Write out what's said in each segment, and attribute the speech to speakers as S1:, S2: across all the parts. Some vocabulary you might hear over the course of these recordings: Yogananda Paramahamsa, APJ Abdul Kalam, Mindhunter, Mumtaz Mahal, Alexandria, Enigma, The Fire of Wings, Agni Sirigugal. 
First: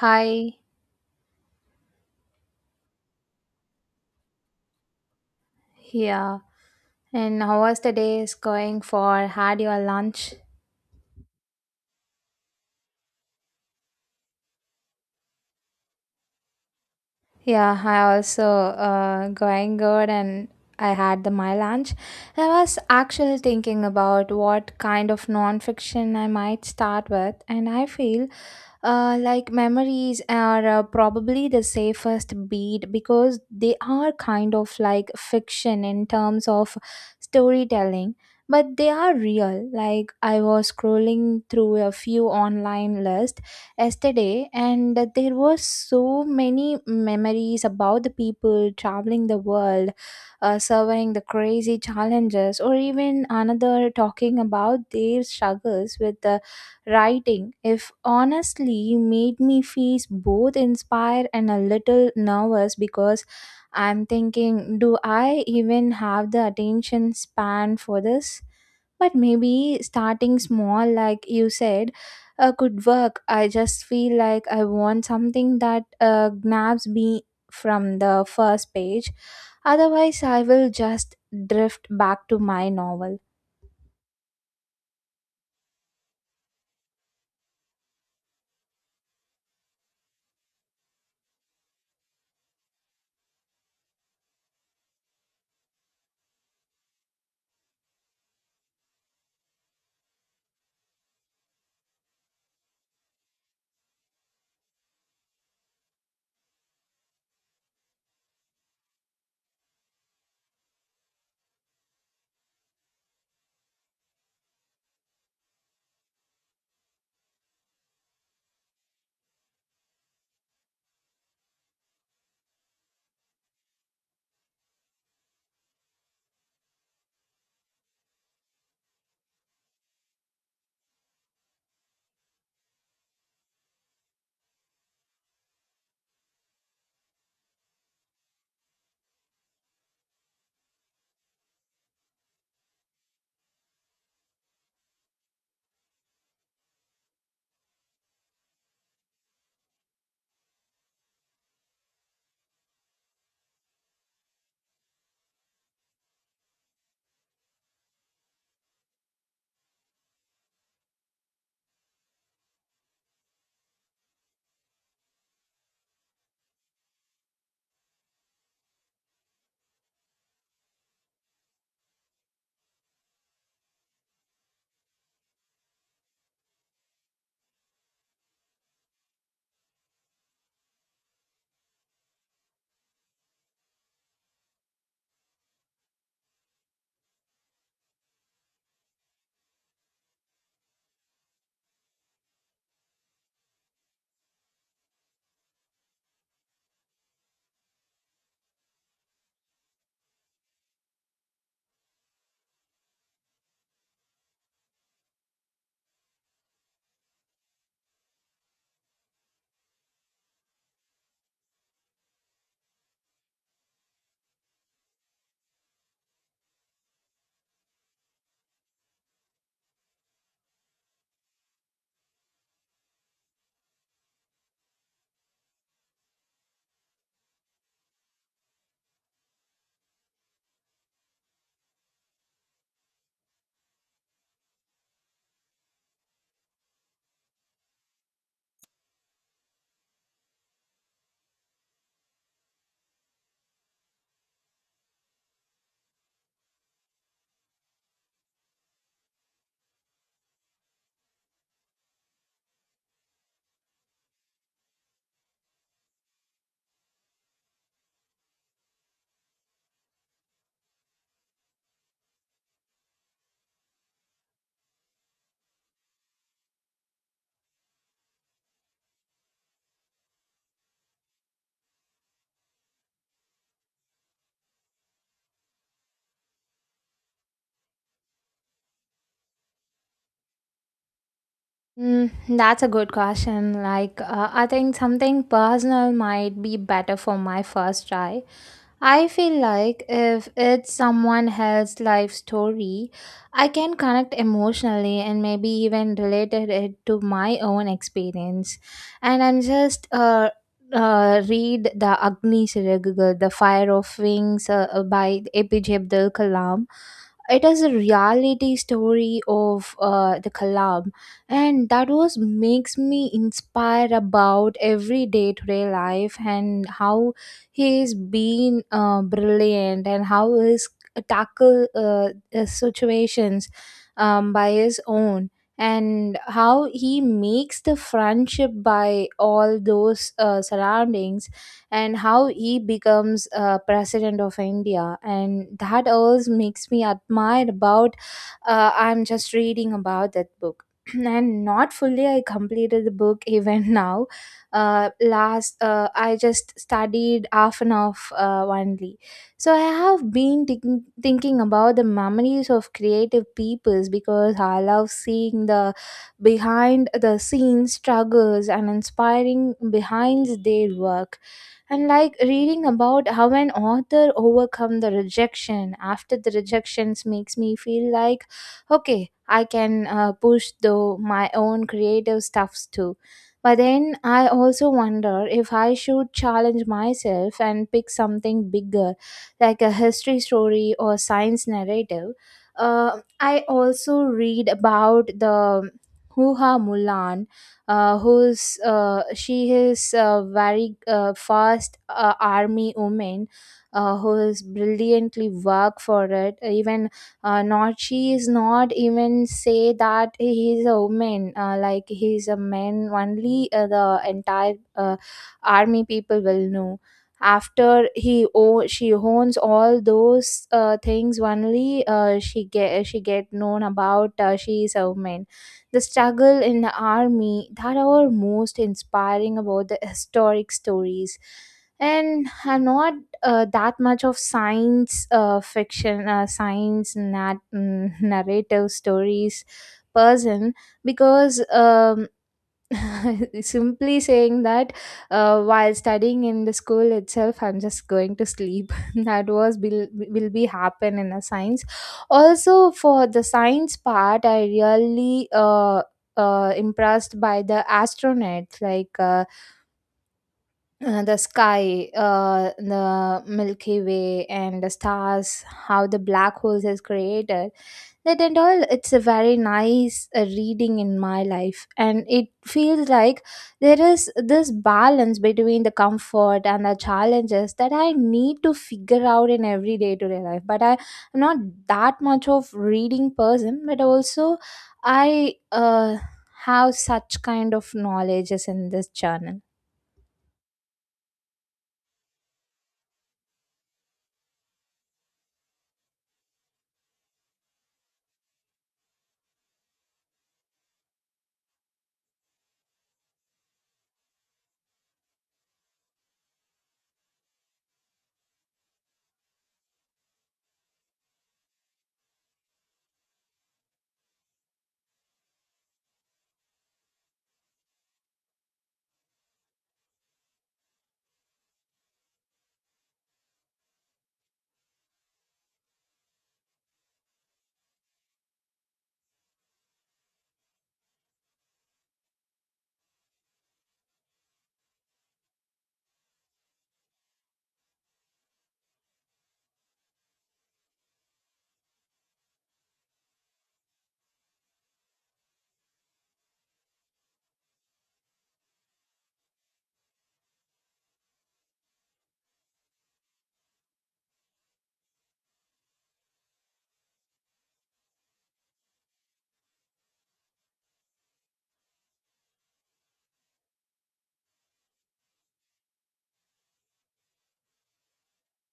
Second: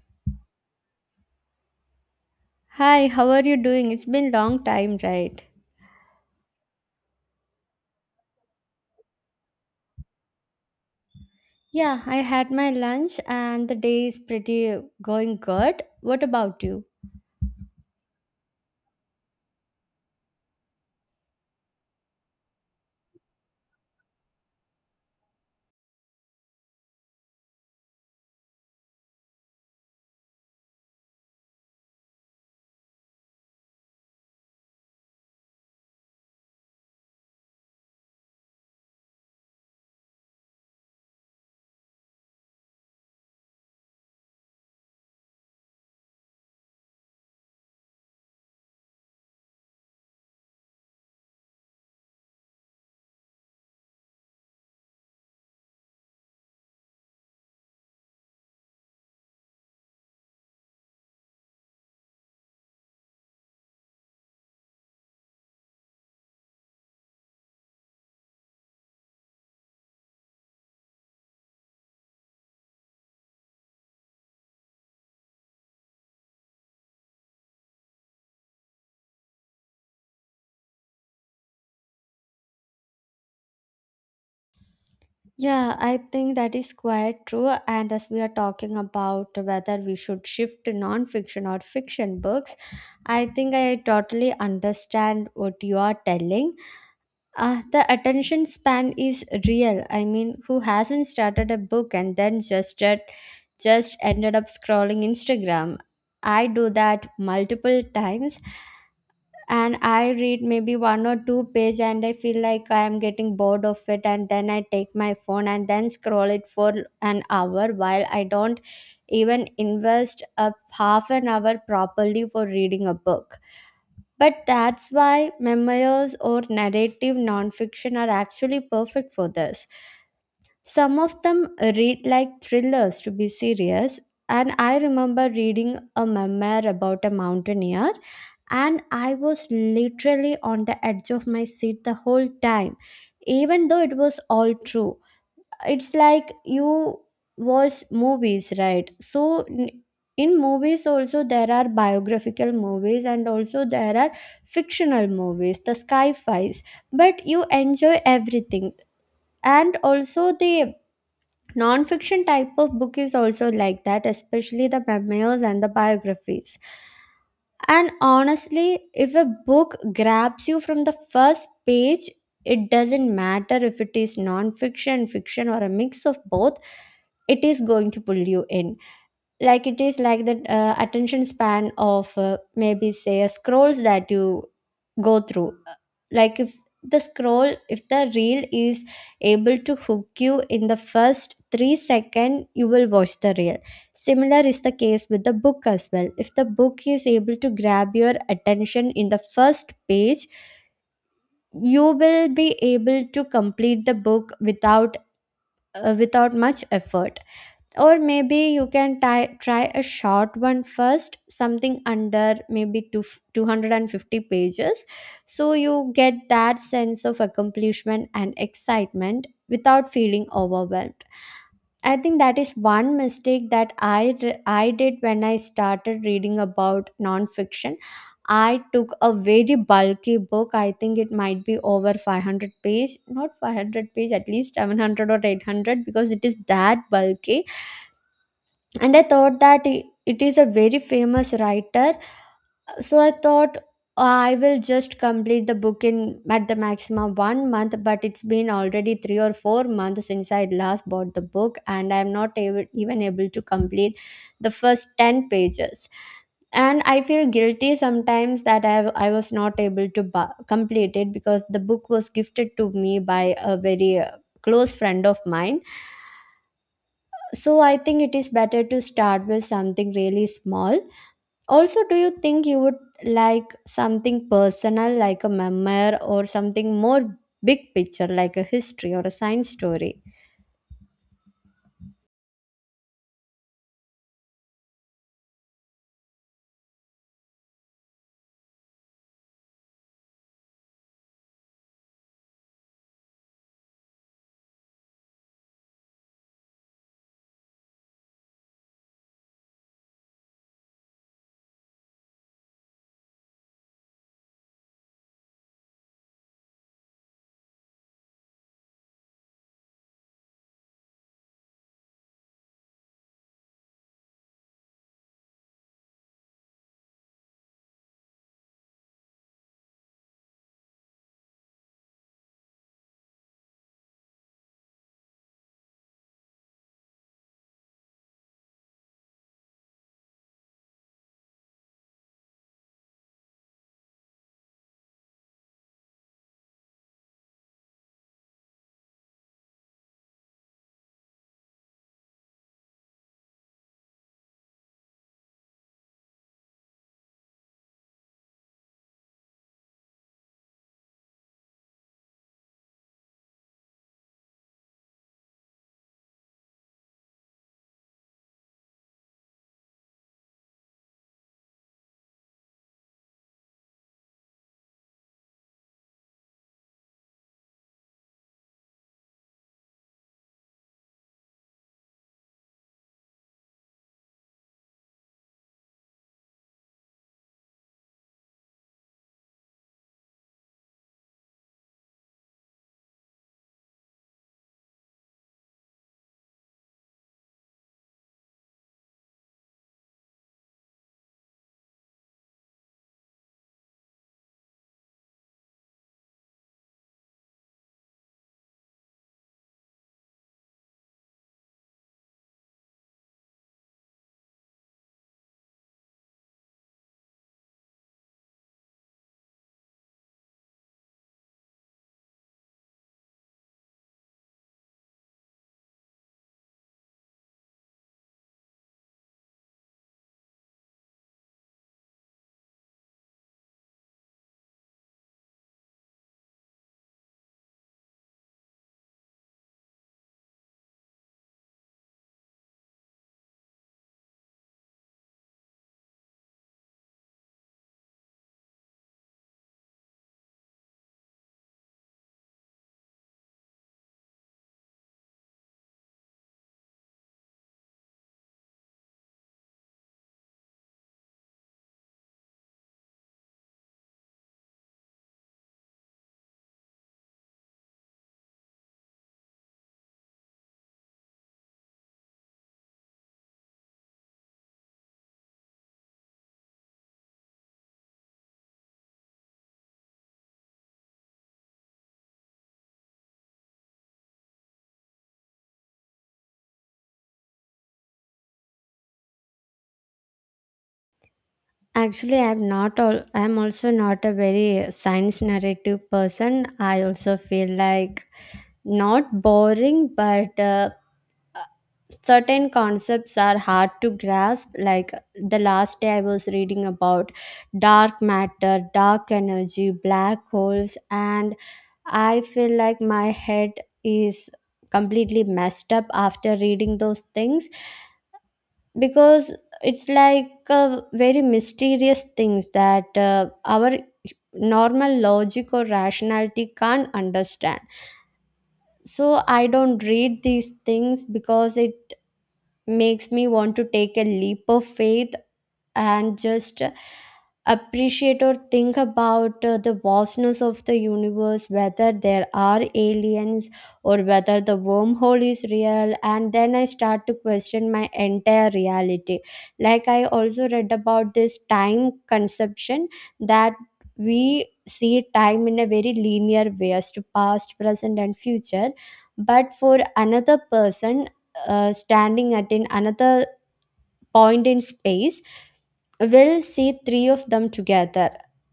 S1: Hi,
S2: Hi, how are you doing? It's been long time, right?
S1: yeah. And how was the day is going for? Had your lunch?
S2: Yeah, I had my lunch and the day is pretty going good. What about you?
S1: Yeah, I also going good and I had the my lunch. I was actually thinking about what kind of nonfiction I might start with, and I feel like memories are probably the safest beat because they are kind of like fiction in terms of storytelling, but they are real. Like I was scrolling through a few online lists yesterday and there was so many memories about the people traveling the world, surveying the crazy challenges, or even another talking about their struggles with the writing, if honestly made me feel both inspired and a little nervous because I'm thinking, do I even have the attention span for this? But maybe starting small, like you said, could work. I just feel like I want something that grabs me from the first page. Otherwise, I will just drift back to my novel.
S2: Yeah, I think that is quite true. And as we are talking about whether we should shift to non-fiction or fiction books, I think I totally understand what you are telling. The attention span is real. I mean, who hasn't started a book and then just ended up scrolling Instagram? I do that multiple times and I read maybe one or two page and I feel like I am getting bored of it and then I take my phone and then scroll it for an hour while I don't even invest a half an hour properly for reading a book. But that's why memoirs or narrative nonfiction are actually perfect for this. Some of them read like thrillers to be serious. And I remember reading a memoir about a mountaineer, and I was literally on the edge of my seat the whole time, even though it was all true. It's like you watch movies, right? In movies also there are biographical movies and also there are fictional movies, the sci-fis, but you enjoy everything. And also the non-fiction type of book is also like that, especially the memoirs and the biographies. And honestly, if a book grabs you from the first page, it doesn't matter if it is non fiction, fiction, or a mix of both, it is going to pull you in. Like it is like the attention span of maybe say a scrolls that you go through. Like if the scroll if the reel is able to hook you in the first 3 second, you will watch the reel. Similar is the case with the book as well. If the book is able to grab your attention in the first page, you will be able to complete the book without without much effort. Or maybe you can try a short one first, something under maybe 250 pages. So you get that sense of accomplishment and excitement without feeling overwhelmed. I think that is one mistake that I did when I started reading about nonfiction. I took a very bulky book. I think it might be over 500-page, not 500 page, at least 700 or 800 because it is that bulky. And i thought that i- it is a very famous writer, so I thought, "Oh, I will just complete the book in at the maximum one month," but it's been already 3 or 4 months since I last bought the book and I am not able, even able to complete the first 10 pages. And I feel guilty sometimes that I was not able to complete it because the book was gifted to me by a very close friend of mine. So I think it is better to start with something really small. Also, do you think you would like something personal, like a memoir, or something more big picture, like a history or a science story?
S1: Mm, that's a good question. Like, I think something personal might be better for my first try. I feel like if it's someone else's life story, I can connect emotionally and maybe even related it to my own experience. And I'm just read the Agni Sirigugal, The Fire of Wings, by APJ Abdul Kalam. It is a reality story of the Kalam, and that was makes me inspired about everyday to day life, and how he's been brilliant, and how he's tackle situations by his own, and how he makes the friendship by all those surroundings, and how he becomes president of India. And that always makes me admire about, I'm just reading about that book and not fully I completed the book even now. Last, I just studied half an hour only. So I have been thinking about the memories of creative peoples because I love seeing the behind the scenes struggles and inspiring behind their work. And like reading about how an author overcome the rejection after the rejections makes me feel like, okay, I can push though my own creative stuffs too. But then I also wonder if I should challenge myself and pick something bigger, like a history story or science narrative. I also read about the huha mulan, who's, she is a very fast army woman, who is brilliantly work for it. Even not, she is not even say that he is a woman, like he is a man only. The entire army people will know after she owns all those things. Only she get known about, she is a woman. The struggle in the army that are most inspiring about the historic stories, and are not that much of science fiction, science narrative stories person, because simply saying that, while studying in the school itself, I'm just going to sleep. That was will be happen in a science. Also, for the science part, I really impressed by the astronauts. Like the sky, the Milky Way, and the stars, how the black holes is created. That and all, it's a very nice reading in my life, and it feels like there is this balance between the comfort and the challenges that I need to figure out in every day to day life. But I'm not that much of reading person, but also I have such kind of knowledges in this journal.
S2: Actually, I'm not all. I'm also not a very science narrative person. I also feel like not boring, but certain concepts are hard to grasp. Like the last day I was reading about dark matter, dark energy, black holes, and I feel like my head is completely messed up after reading those things, because it's like a very mysterious things that our normal logic or rationality can't understand. So I don't read these things because it makes me want to take a leap of faith and just appreciate or think about the vastness of the universe, whether there are aliens or whether the wormhole is real. And then I start to question my entire reality. Like, I also read about this time conception, that we see time in a very linear way as to past, present, and future. But for another person, standing at in another point in space, will see three of them together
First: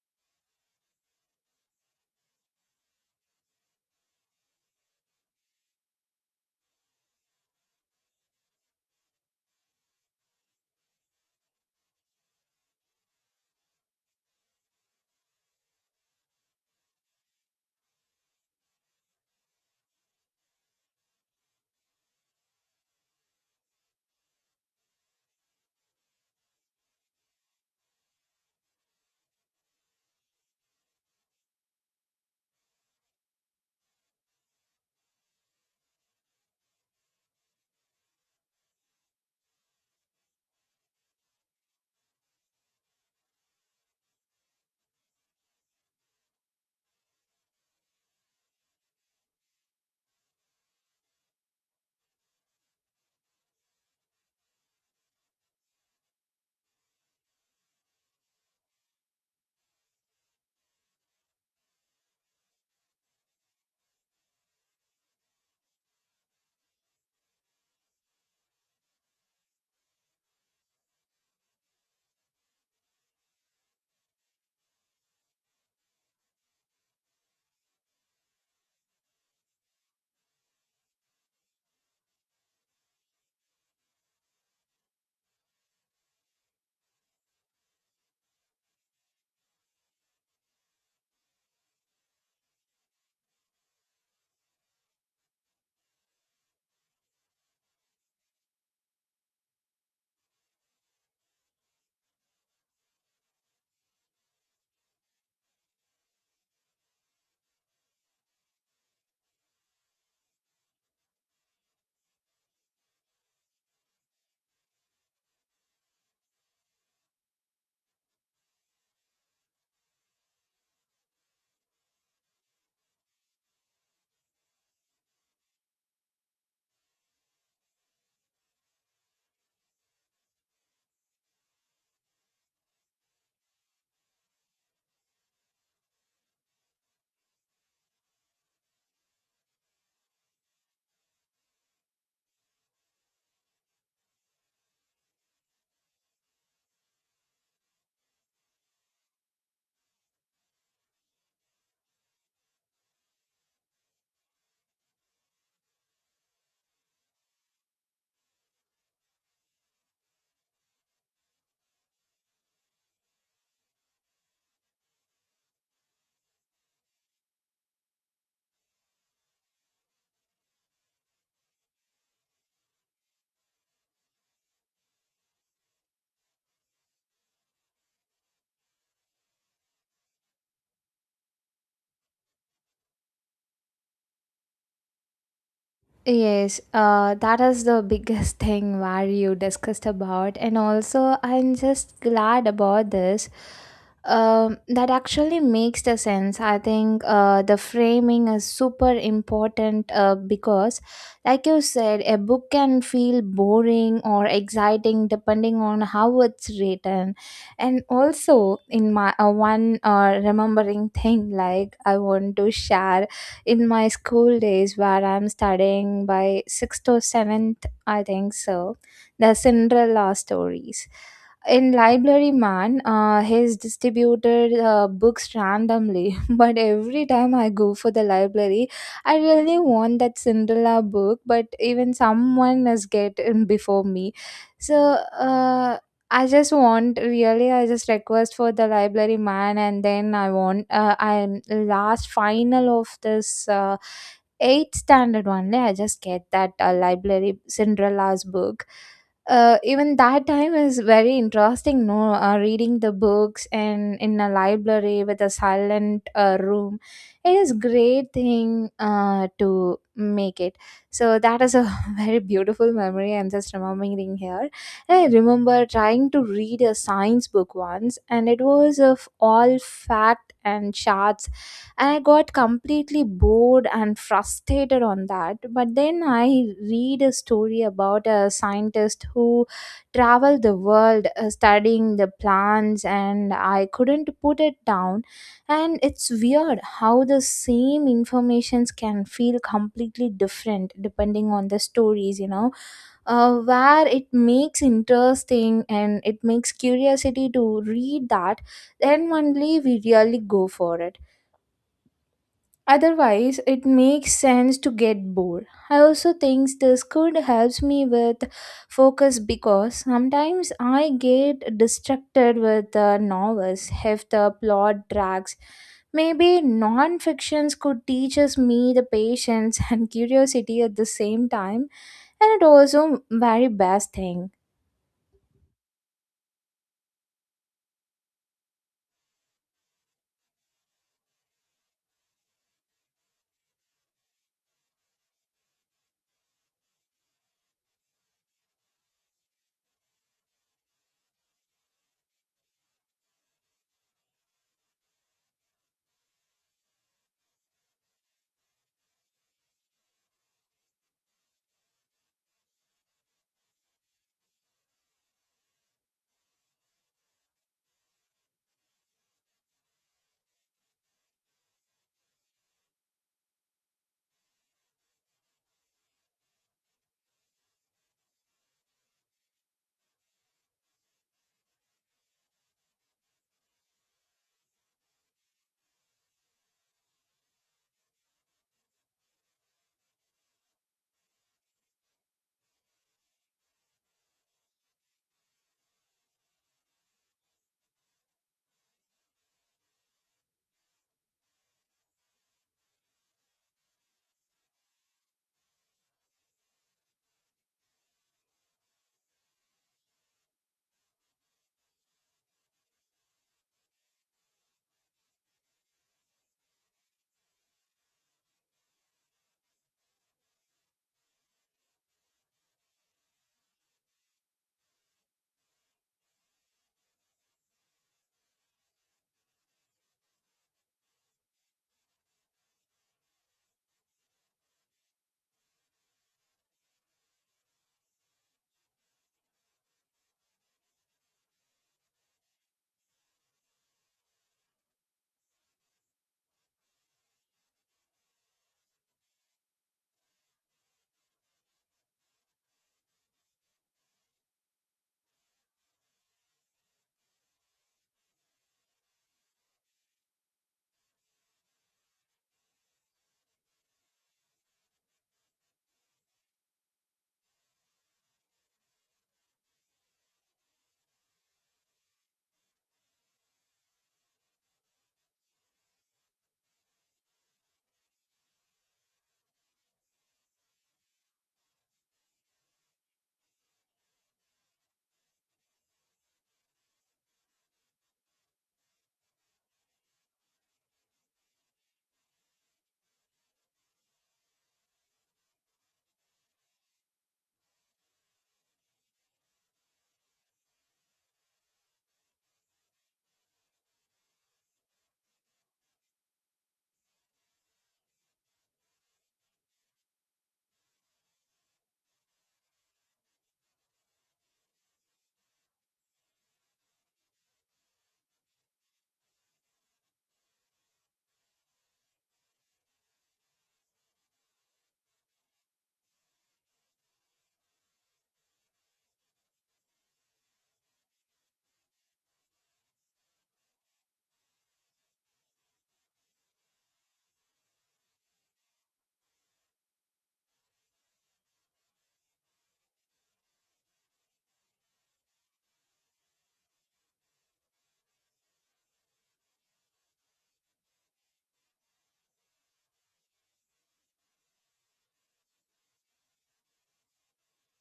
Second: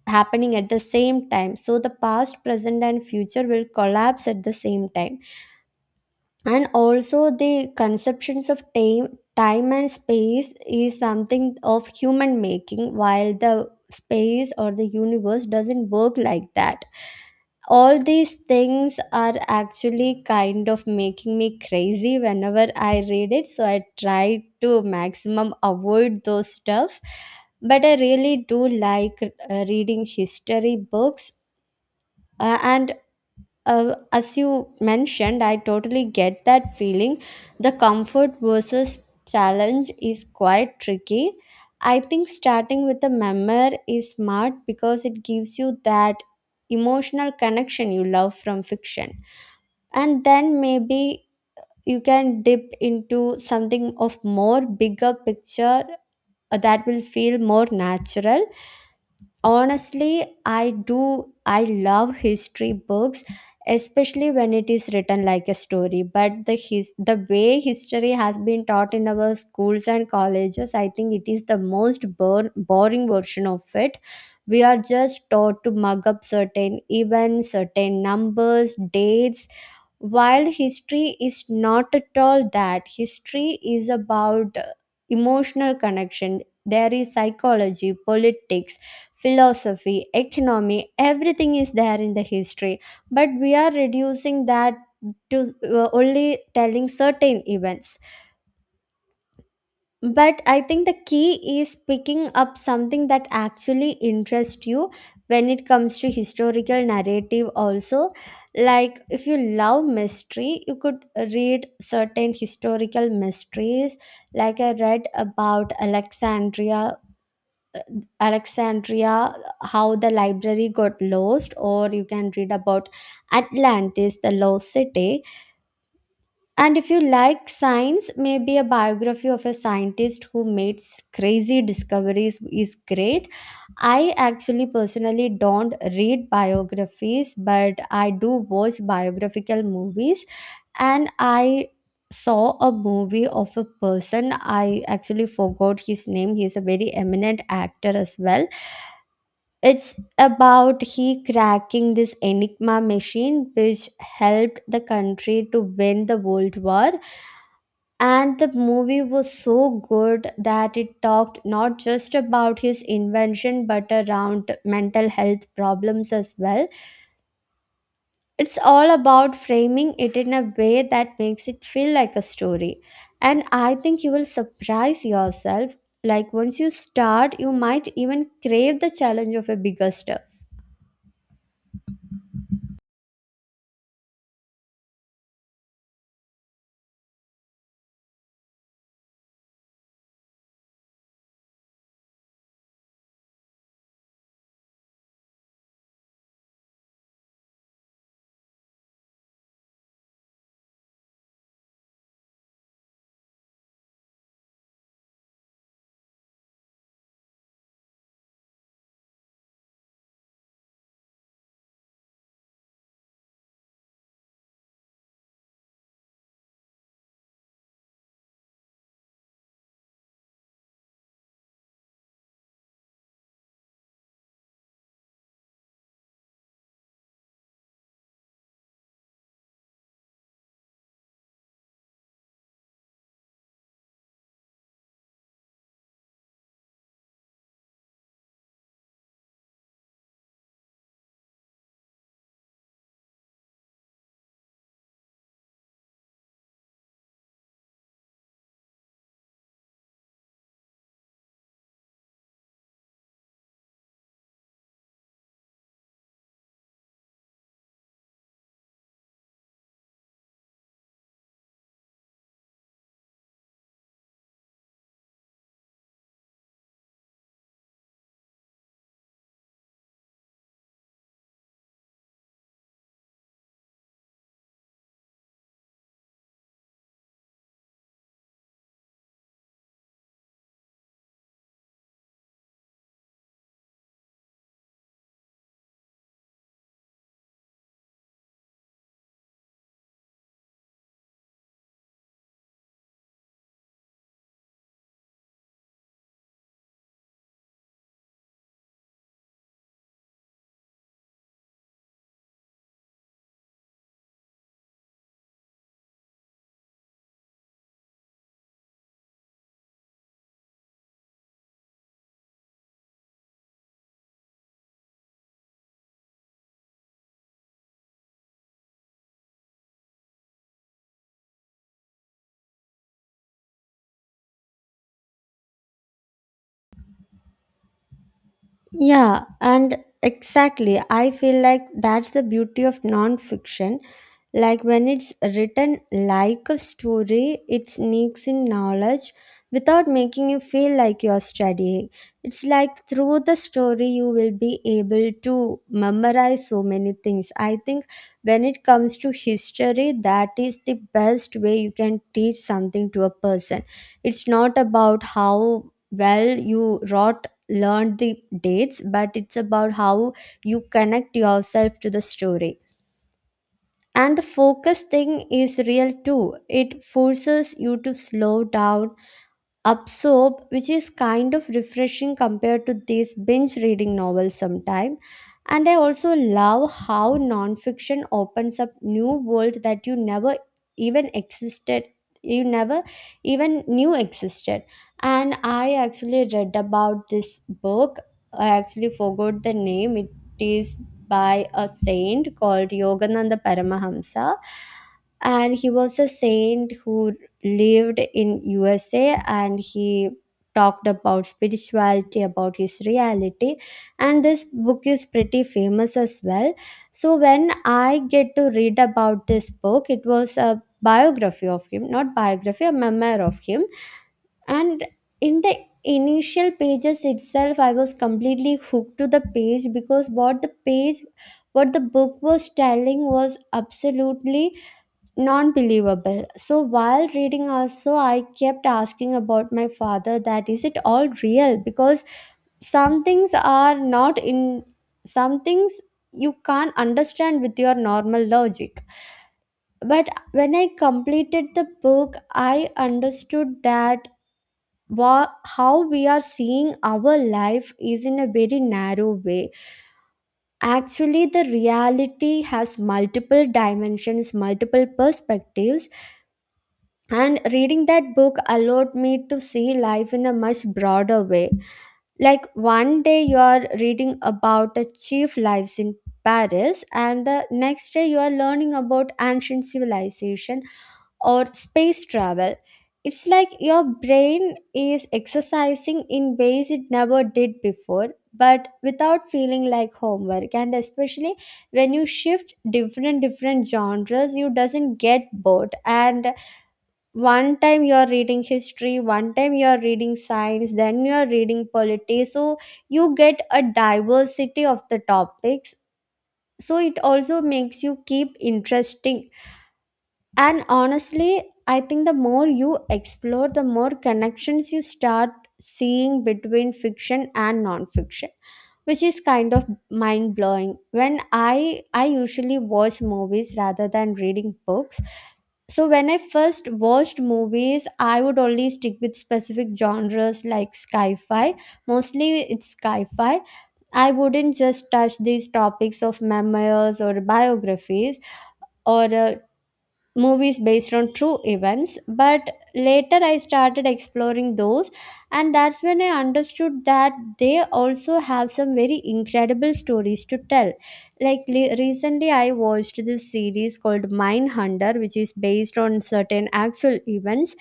S2: happening at the same time. So the past, present, and future will collapse at the same time. And also the conceptions of time, time and space is something of human making, while the space or the universe doesn't work like that. All these things are actually kind of making me crazy whenever I read it, so I try to maximum avoid those stuff. But I really do like reading history books. Uh, and uh, as you mentioned, I totally get that feeling. The comfort versus challenge is quite tricky. I think starting with a memoir is smart because it gives you that emotional connection you love from fiction. And then maybe you can dip into something of more bigger picture, that will feel more natural. Honestly, I do. I love history books, especially when it is written like a story. But the way history has been taught in our schools and colleges, I think it is the most boring version of it. We are just taught to mug up certain events, certain numbers, dates, while history is not at all that. History is about emotional connection. There is psychology, politics, philosophy, economy, everything is there in the history. But we are reducing that to only telling certain events. But I think the key is picking up something that actually interests you when it comes to historical narrative also. Like if you love mystery, you could read certain historical mysteries. Like I read about Alexandria, how the library got lost, or you can read about Atlantis, the lost city. And if you like science, maybe a biography of a scientist who made crazy discoveries is great. I actually personally don't read biographies, but I do watch biographical movies, and I saw a movie of a person. I actually forgot his name. He is a very eminent actor as well. It's about he cracking this Enigma machine, which helped the country to win the World War. And the movie was so good that it talked not just about his invention but around mental health problems as well. It's all about framing it in a way that makes it feel like a story. And I think you will surprise yourself. Like once you start, you might even crave the challenge of a bigger stuff.
S1: Yes, that is the biggest thing where you discussed about, and also I'm just glad about this. That actually makes the sense. I think the framing is super important, because, like you said, a book can feel boring or exciting depending on how it's written. And also in my one remembering thing, like I want to share in my school days where I'm studying by sixth or seventh, I think so, the Cinderella stories. In Library Man, he's distributed books randomly, but every time I go for the library, I really want that Cinderella book, but even someone has get in before me. So uh, I just want really, I just request for the library man, and then I want, I'm last final of this eighth standard only I just get that library Cinderella's book. Even that time is very interesting, no, reading the books, and in a library with a silent room, it is great thing to make it. So that is a very beautiful memory I'm just remembering here. I remember trying to read a science book once, and it was of all fact and charts, and I got completely bored and frustrated on that. But then I read a story about a scientist who traveled the world studying the plants, and I couldn't put it down. And it's weird how the same informations can feel completely different depending on the stories, where it makes interesting and it makes curiosity to read that, then only we really go for it, otherwise it makes sense to get bored. I also think this could helps me with focus because sometimes I get distracted with the novels if the plot drags. Maybe non-fictions could teaches me the patience and curiosity at the same time. And it also very best thing.
S2: Yeah, and exactly. I feel like that's the beauty of nonfiction. Like when it's written like a story, it sneaks in knowledge without making you feel like you're studying. It's like through the story, you will be able to memorize so many things. I think when it comes to history, that is the best way you can teach something to a person. It's not about how well you wrote learned the dates, but it's about how you connect yourself to the story. And the focus thing is real too. It forces you to slow down, absorb, which is kind of refreshing compared to these binge reading novels sometime. And I also love how nonfiction opens up new world that you even existed never even knew existed. And I actually read about this book. I actually forgot the name. It is by a saint called Yogananda Paramahamsa. And he was a saint who lived in USA and he talked about spirituality, about his reality. And this book is pretty famous as well. So when I get to read about this book, it was a biography of him, not biography, a memoir of him. And in the initial pages itself, I was completely hooked to the page, because what the book was telling was absolutely non-believable. So while reading also I kept asking about my father that is it all real, because some things are not in some things you can't understand with your normal logic. But when I completed the book, I understood that wa- how we are seeing our life is in a very narrow way. Actually the reality has multiple dimensions, multiple perspectives. And reading that book allowed me to see life in a much broader way. Like one day you are reading about the chief lives in Paris, and the next day you are learning about ancient civilization or space travel. It's like your brain is exercising in ways it never did before, but without feeling like homework. And especially when you shift different genres, you doesn't get bored. And one time you are reading history, one time you are reading science, then you are reading politics, so you get a diversity of the topics. So it also makes you keep interesting. And honestly, I think the more you explore, the more connections you start seeing between fiction and non-fiction, which is kind of mind blowing. When I usually watch movies rather than reading books, so when I first watched movies, I would only stick with specific genres like sci-fi. Mostly it's sci-fi. I wouldn't just touch these topics of memoirs or biographies or movies based on true events, but later I started exploring those, and that's when I understood that they also have some very incredible stories to tell. Like recently I watched this series called Mindhunter, which is based on certain actual events.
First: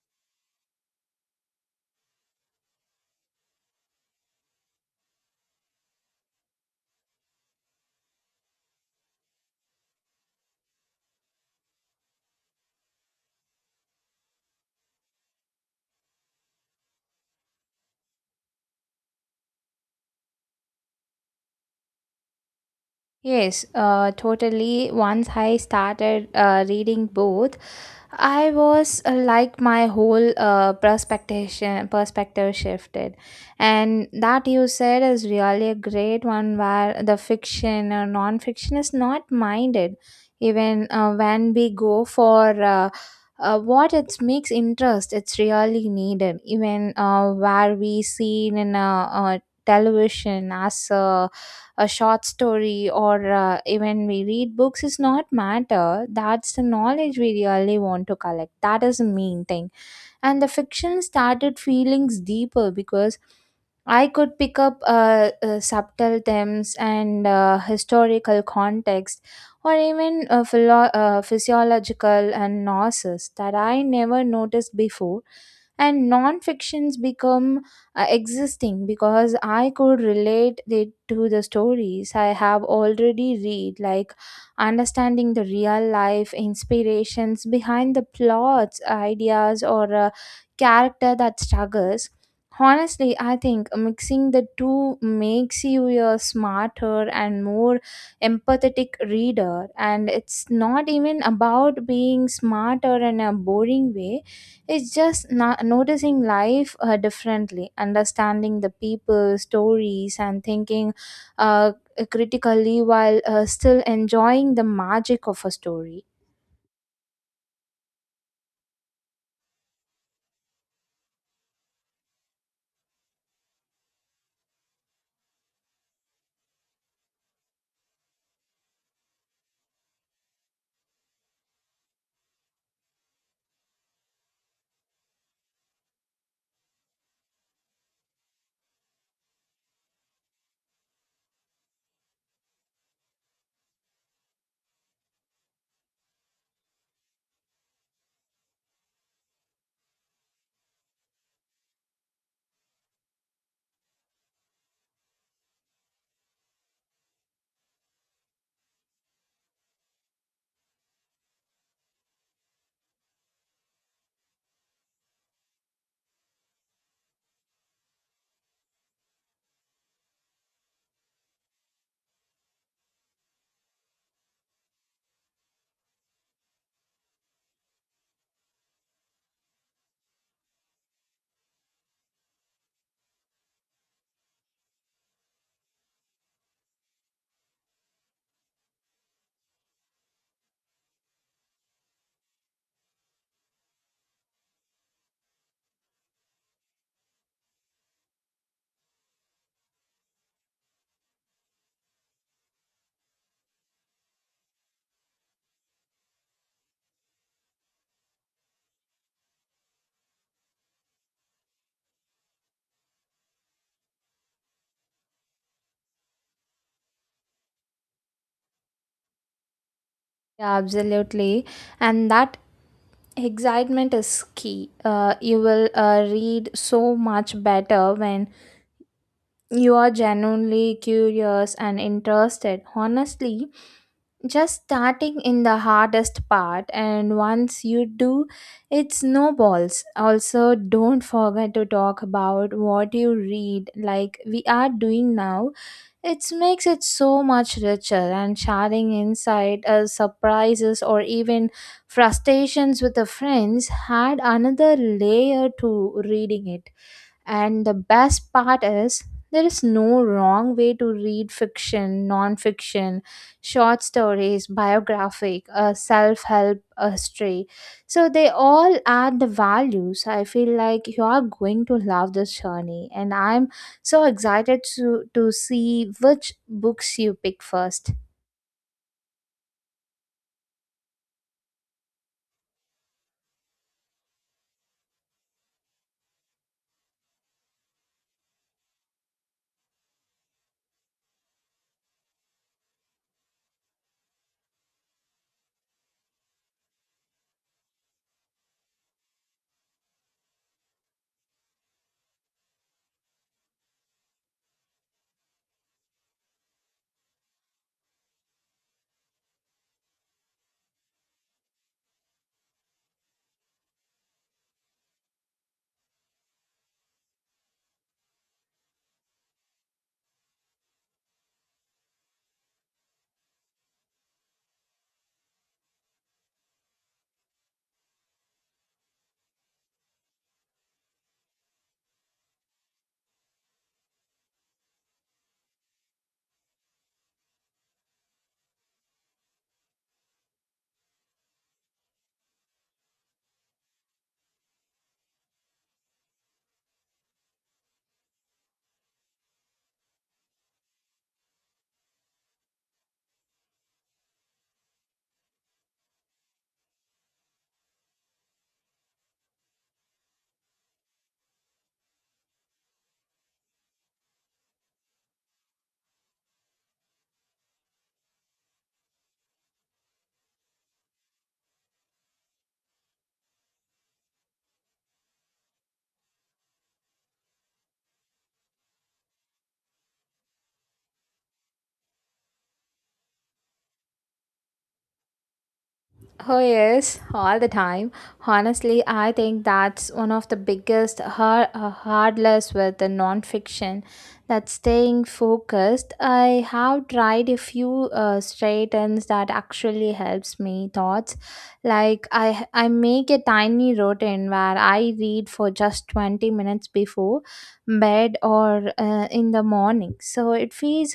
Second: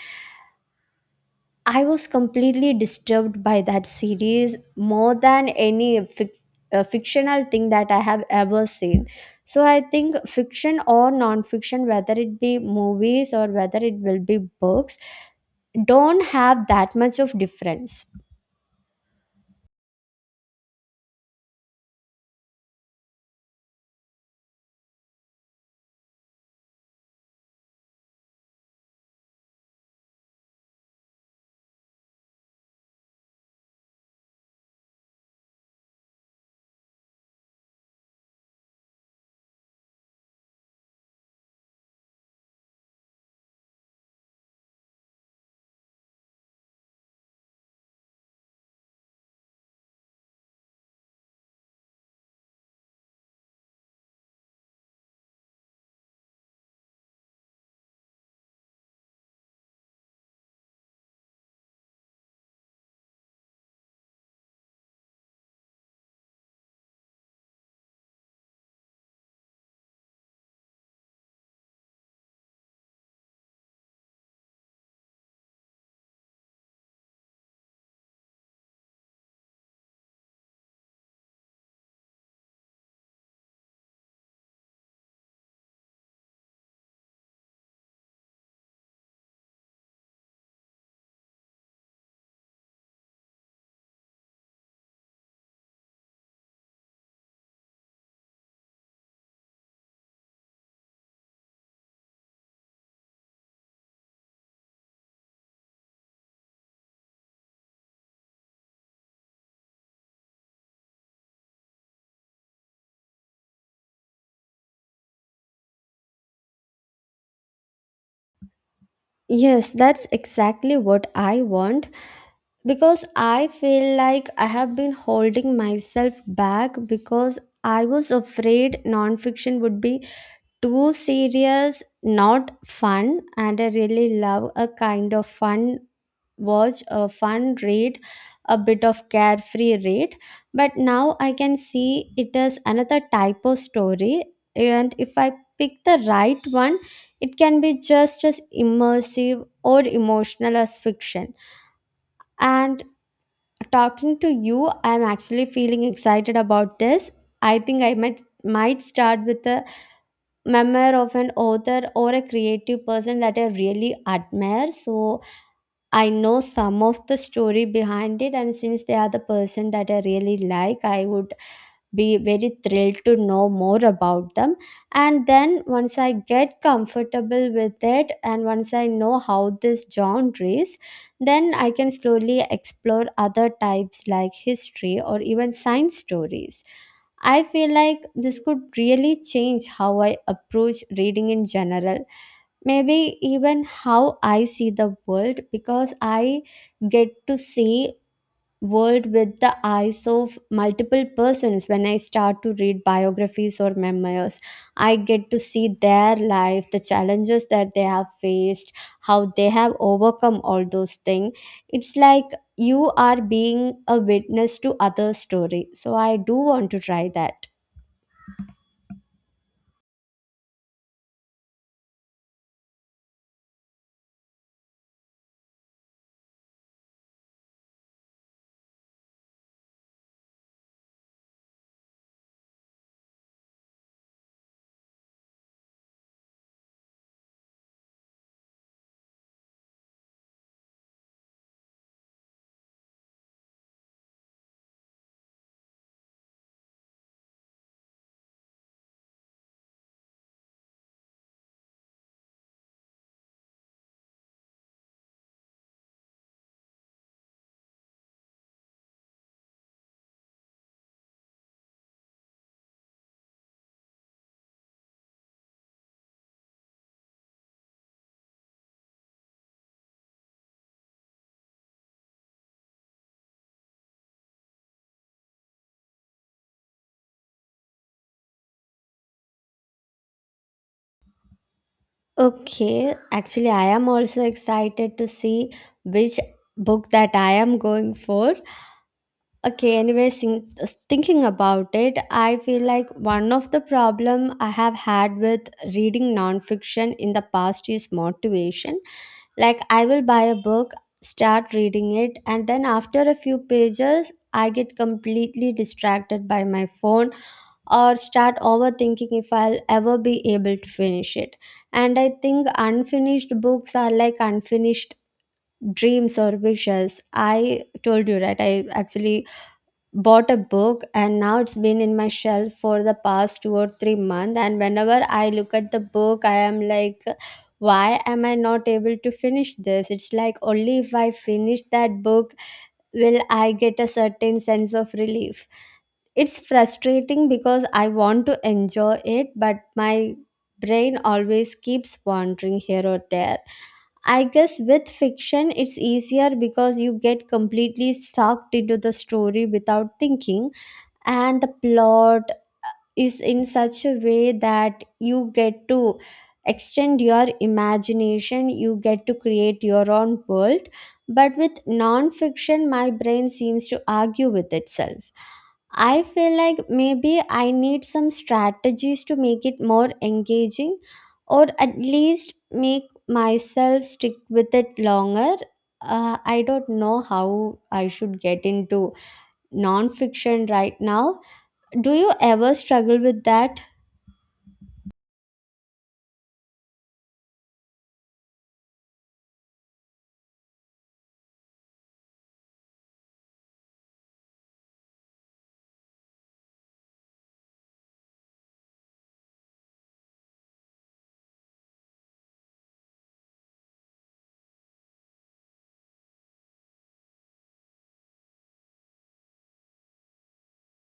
S2: I was completely disturbed by that series more than any fictional thing that I have ever seen. So I think fiction or non-fiction, whether it be movies or whether it will be books, don't have that much of difference.
S1: Yes, totally. Once I started reading both, I was like my whole perspective shifted, and that you said is really a great one, where the fiction or non-fiction is not minded, even when we go for what it makes interest. It's really needed, even where we see in a, television as. A short story, or even we read books, is not matter. That's the knowledge we really want to collect, that is the main thing. And the fiction started feelings deeper because I could pick up subtle themes and historical context, or even physiological and nurses that I never noticed before. And non-fictions become existing because I could relate it to the stories I have already read, like understanding the real life inspirations behind the plots, ideas, or a character that struggles. Honestly, I think mixing the two makes you a smarter and more empathetic reader, and it's not even about being smarter in a boring way. It's just not noticing life differently, understanding the people, stories, and thinking uh, critically while still enjoying the magic of a story.
S2: Yes, that's exactly what I want, because I feel like I have been holding myself back because I was afraid nonfiction would be too serious, not fun, and I really love a kind of fun watch, a fun read, a bit of carefree read. But now I can see it is another type of story, and if I pick the right one, it can be just as immersive or emotional as fiction. And talking to you, I'm actually feeling excited about this. I think I might start with a memoir of an author or a creative person that I really admire. So I know some of the story behind it, and since they are the person that I really like, I would be very thrilled to know more about them. And then once I get comfortable with it and once I know how this genre is, then I can slowly explore other types like history or even science stories. I feel like this could really change how I approach reading in general. Maybe even how I see the world, because I get to see world with the eyes of multiple persons. When I start to read biographies or memoirs, I get to see their life, the challenges that they have faced, how they have overcome all those things. It's like you are being a witness to other story, so I do want to try that.
S1: Yeah, absolutely. And that excitement is key. You will read so much better when you are genuinely curious and interested. Honestly, just starting in the hardest part, and once you do, it snowballs. Also, don't forget to talk about what you read, like we are doing now. It makes it so much richer, and sharing insight, surprises, or even frustrations with the friends add another layer to reading it. And the best part is, there is no wrong way to read fiction, non fiction, short stories, biographic, a self help, a history. So they all add the values. I feel like you are going to love this journey. And I'm so excited to see which books you pick first.
S2: Okay, actually I am also excited to see which book that I am going for. Okay, anyway, thinking about it, I feel like one of the problem I have had with reading nonfiction in the past is motivation. Like I will buy a book, start reading it, and then after a few pages, I get completely distracted by my phone or start overthinking if I'll ever be able to finish it. And I think unfinished books are like unfinished dreams or wishes. I told you, right? I actually bought a book and now it's been in my shelf for the past 2 or 3 months, and whenever I look at the book I am like, why am I not able to finish this? It's like only if I finish that book will I get a certain sense of relief. It's frustrating because I want to enjoy it, but my brain always keeps wandering here or there. I guess with fiction it's easier because you get completely sucked into the story without thinking, and the plot is in such a way that you get to extend your imagination, you get to create your own world. But with non-fiction, my brain seems to argue with itself. I feel like maybe I need some strategies to make it more engaging, or at least make myself stick with it longer. I don't know how I should get into non-fiction right now. Do you ever struggle with that?
S1: Oh, yes, all the time. Honestly, I think that's one of the biggest hurdles with the nonfiction, that staying focused. I have tried a few straightens that actually helps me thoughts. Like I make a tiny routine where I read for just 20 minutes before bed or in the morning. So it feels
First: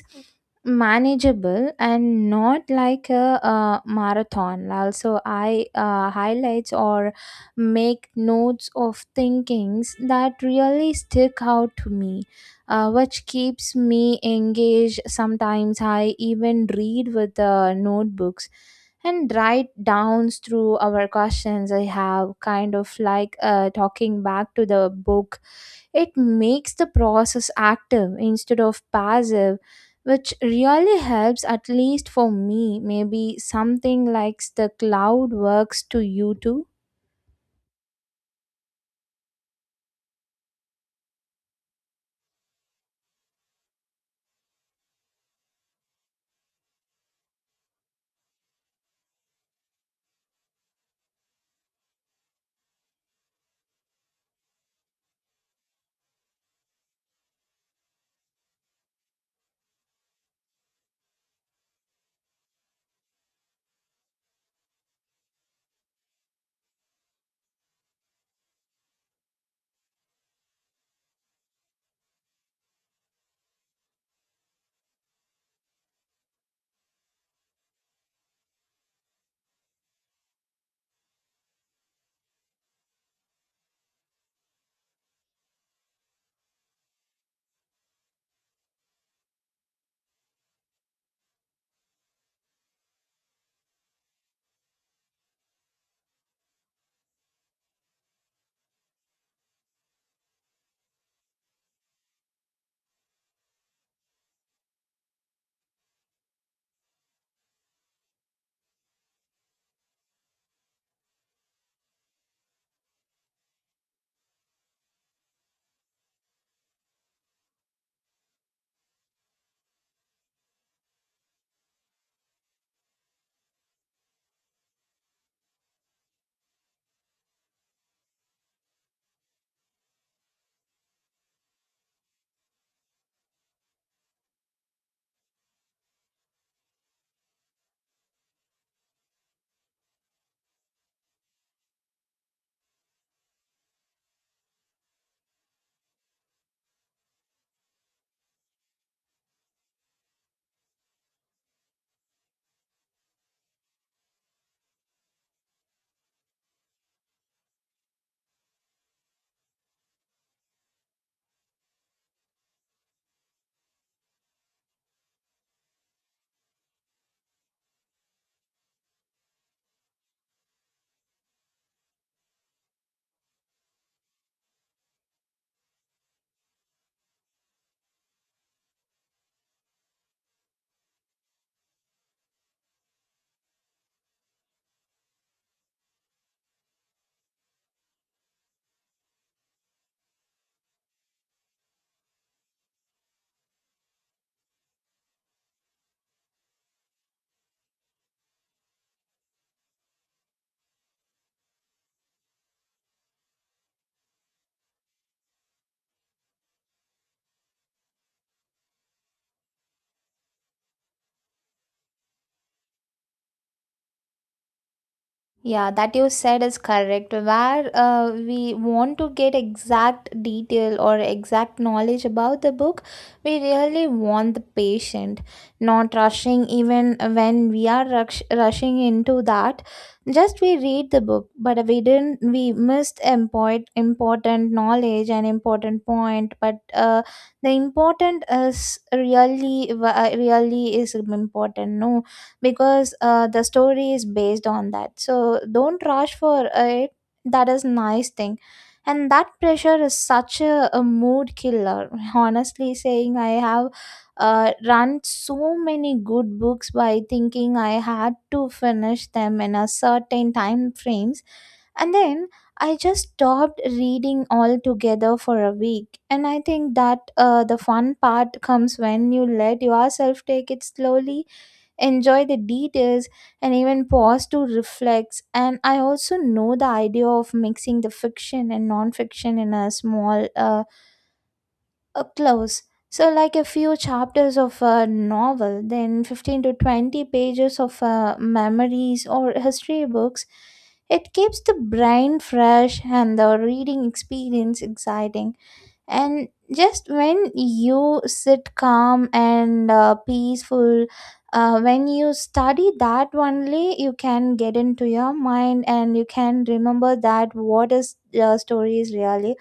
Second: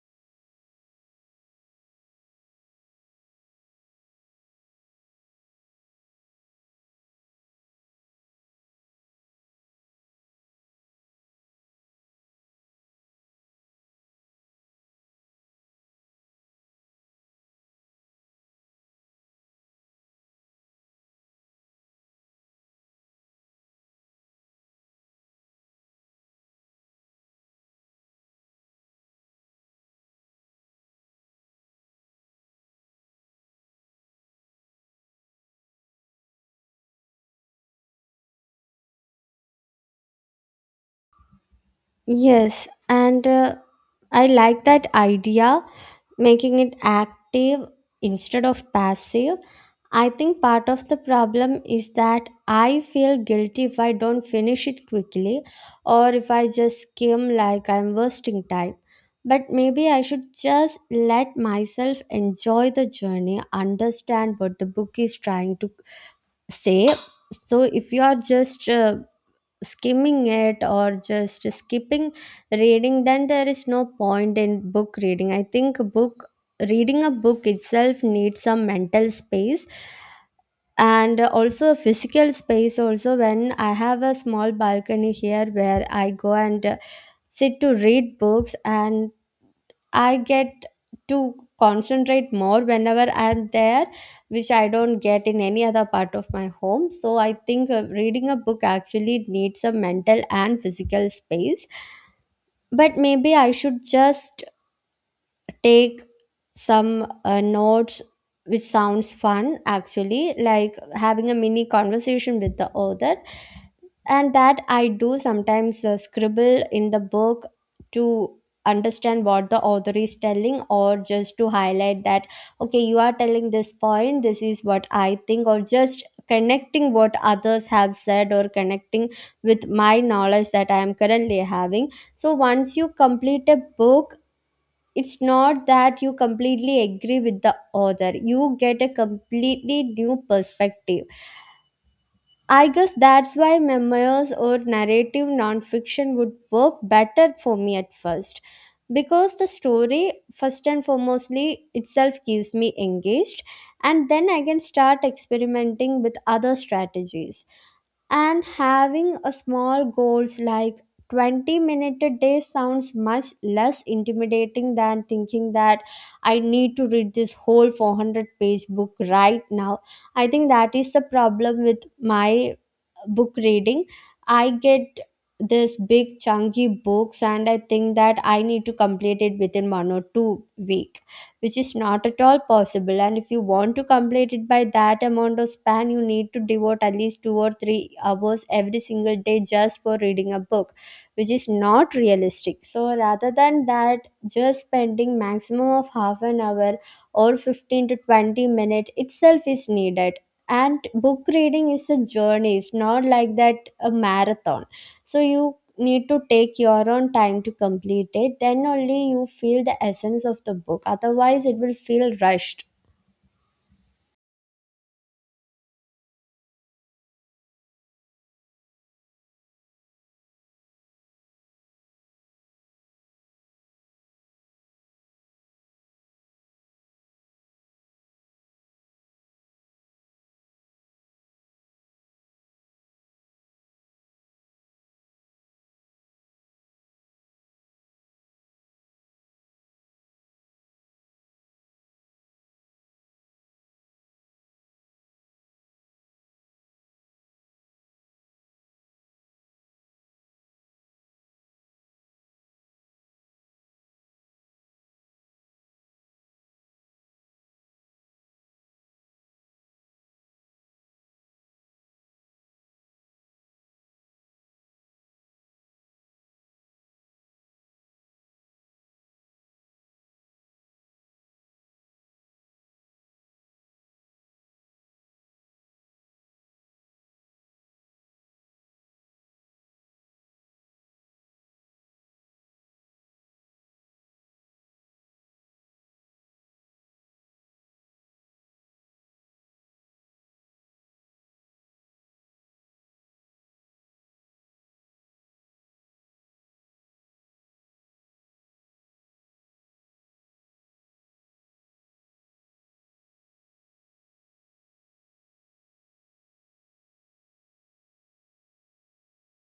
S1: manageable and not like a marathon. Also I highlights or make notes of thinkings that really stick out to me, which keeps me engaged. Sometimes I even read with the notebooks and write downs through our questions, I have kind of like, talking back to the book. It makes the process active instead of passive, which really helps, at least for me. Maybe something like the cloud works to you too.
S2: Yes, and I like that idea, making it active instead of passive. I think part of the problem is that I feel guilty if I don't finish it quickly or if I just skim, like I'm wasting time. But maybe I should just let myself enjoy the journey, understand what the book is trying to say. So if you are just skimming it or just skipping reading, then there is no point in book reading. I think book reading, a book itself needs some mental space and also a physical space. Also, when I have a small balcony here where I go and sit to read books, and I get to concentrate more whenever I'm there, which I don't get in any other part of my home. So I think reading a book actually needs a mental and physical space. But maybe I should just take some notes, which sounds fun actually, like having a mini conversation with the author. And that I do sometimes, scribble in the book to understand what the author is telling, or just to highlight that, okay, you are telling this point, this is what I think, or just connecting what others have said, or connecting with my knowledge that I am currently having. So once you complete a book, it's not that you completely agree with the author, you get a completely new perspective. I guess that's why memoirs or narrative nonfiction would work better for me at first, because the story, first and foremostly, itself keeps me engaged, and then I can start experimenting with other strategies. And having a small goals like 20 minute a day sounds much less intimidating than thinking that I need to read this whole 400-page book right now. I think that is the problem with my book reading. I get this big chunky books and I think that I need to complete it within 1 or 2 week, which is not at all possible. And if you want to complete it by that amount of span, you need to devote at least 2 or 3 hours every single day just for reading a book, which is not realistic. So rather than that, just spending maximum of half an hour or 15 to 20 minute itself is needed. And book reading is a journey, it's not like that a marathon. So you need to take your own time to complete it, then only you feel the essence of the book, otherwise it will feel rushed.
S1: Yeah, that you said is correct. Where we want to get exact detail or exact knowledge about the book, we really want the patient, not rushing, even when we are rushing into that. Just we read the book, but we didn't, we missed important, important knowledge and important point. But the important is really is important, no? Because the story is based on that, so don't rush for it, that is nice thing. And that pressure is such a mood killer, honestly saying. I have run so many good books by thinking I had to finish them in a certain time frames, and then I just stopped reading altogether for a week. And I think that the fun part comes when you let yourself take it slowly, enjoy the details, and even pause to reflect. And I also know the idea of mixing the fiction and non-fiction in a small, a close. So like a few chapters of a novel, then 15 to 20 pages of memories or history books. It keeps the brain fresh and the reading experience exciting. And just when you sit calm and peaceful, when you study, that only you can get into your mind, and you can remember that what is the story is really,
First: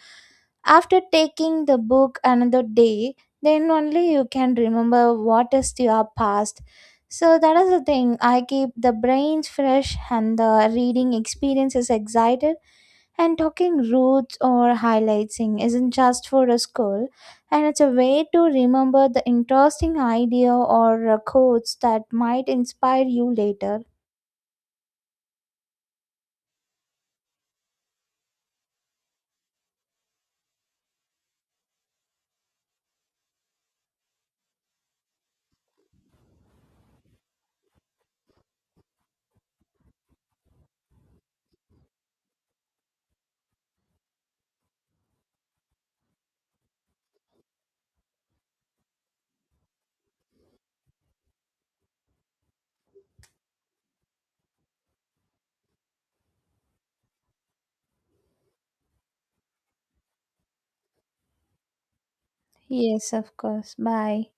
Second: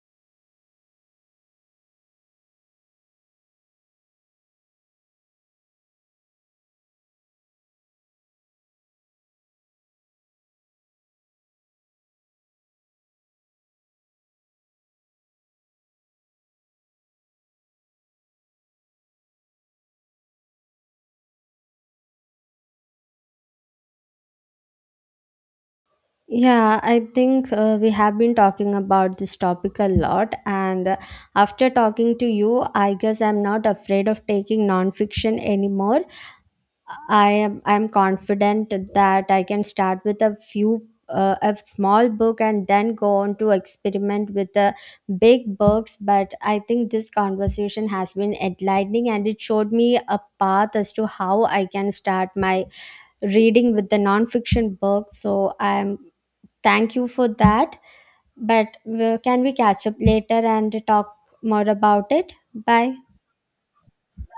S1: after taking the book another day, then only you can remember what is your past. So that is the thing. I keep the brains fresh and the reading experience is excited. And talking roots or highlighting isn't just for a school, and it's a way to remember the interesting idea or quotes that might inspire you later.
S2: Yeah, I think we have been talking about this topic a lot, and after talking to you, I guess I'm not afraid of taking non-fiction anymore. I'm confident that I can start with a few a small book and then go on to experiment with the big books. But I think this conversation has been enlightening and it showed me a path as to how I can start my reading with the nonfiction fiction book, so I'm, thank you for that. But can we catch up later and talk more about it? Bye.
S1: Yes, of course. Bye.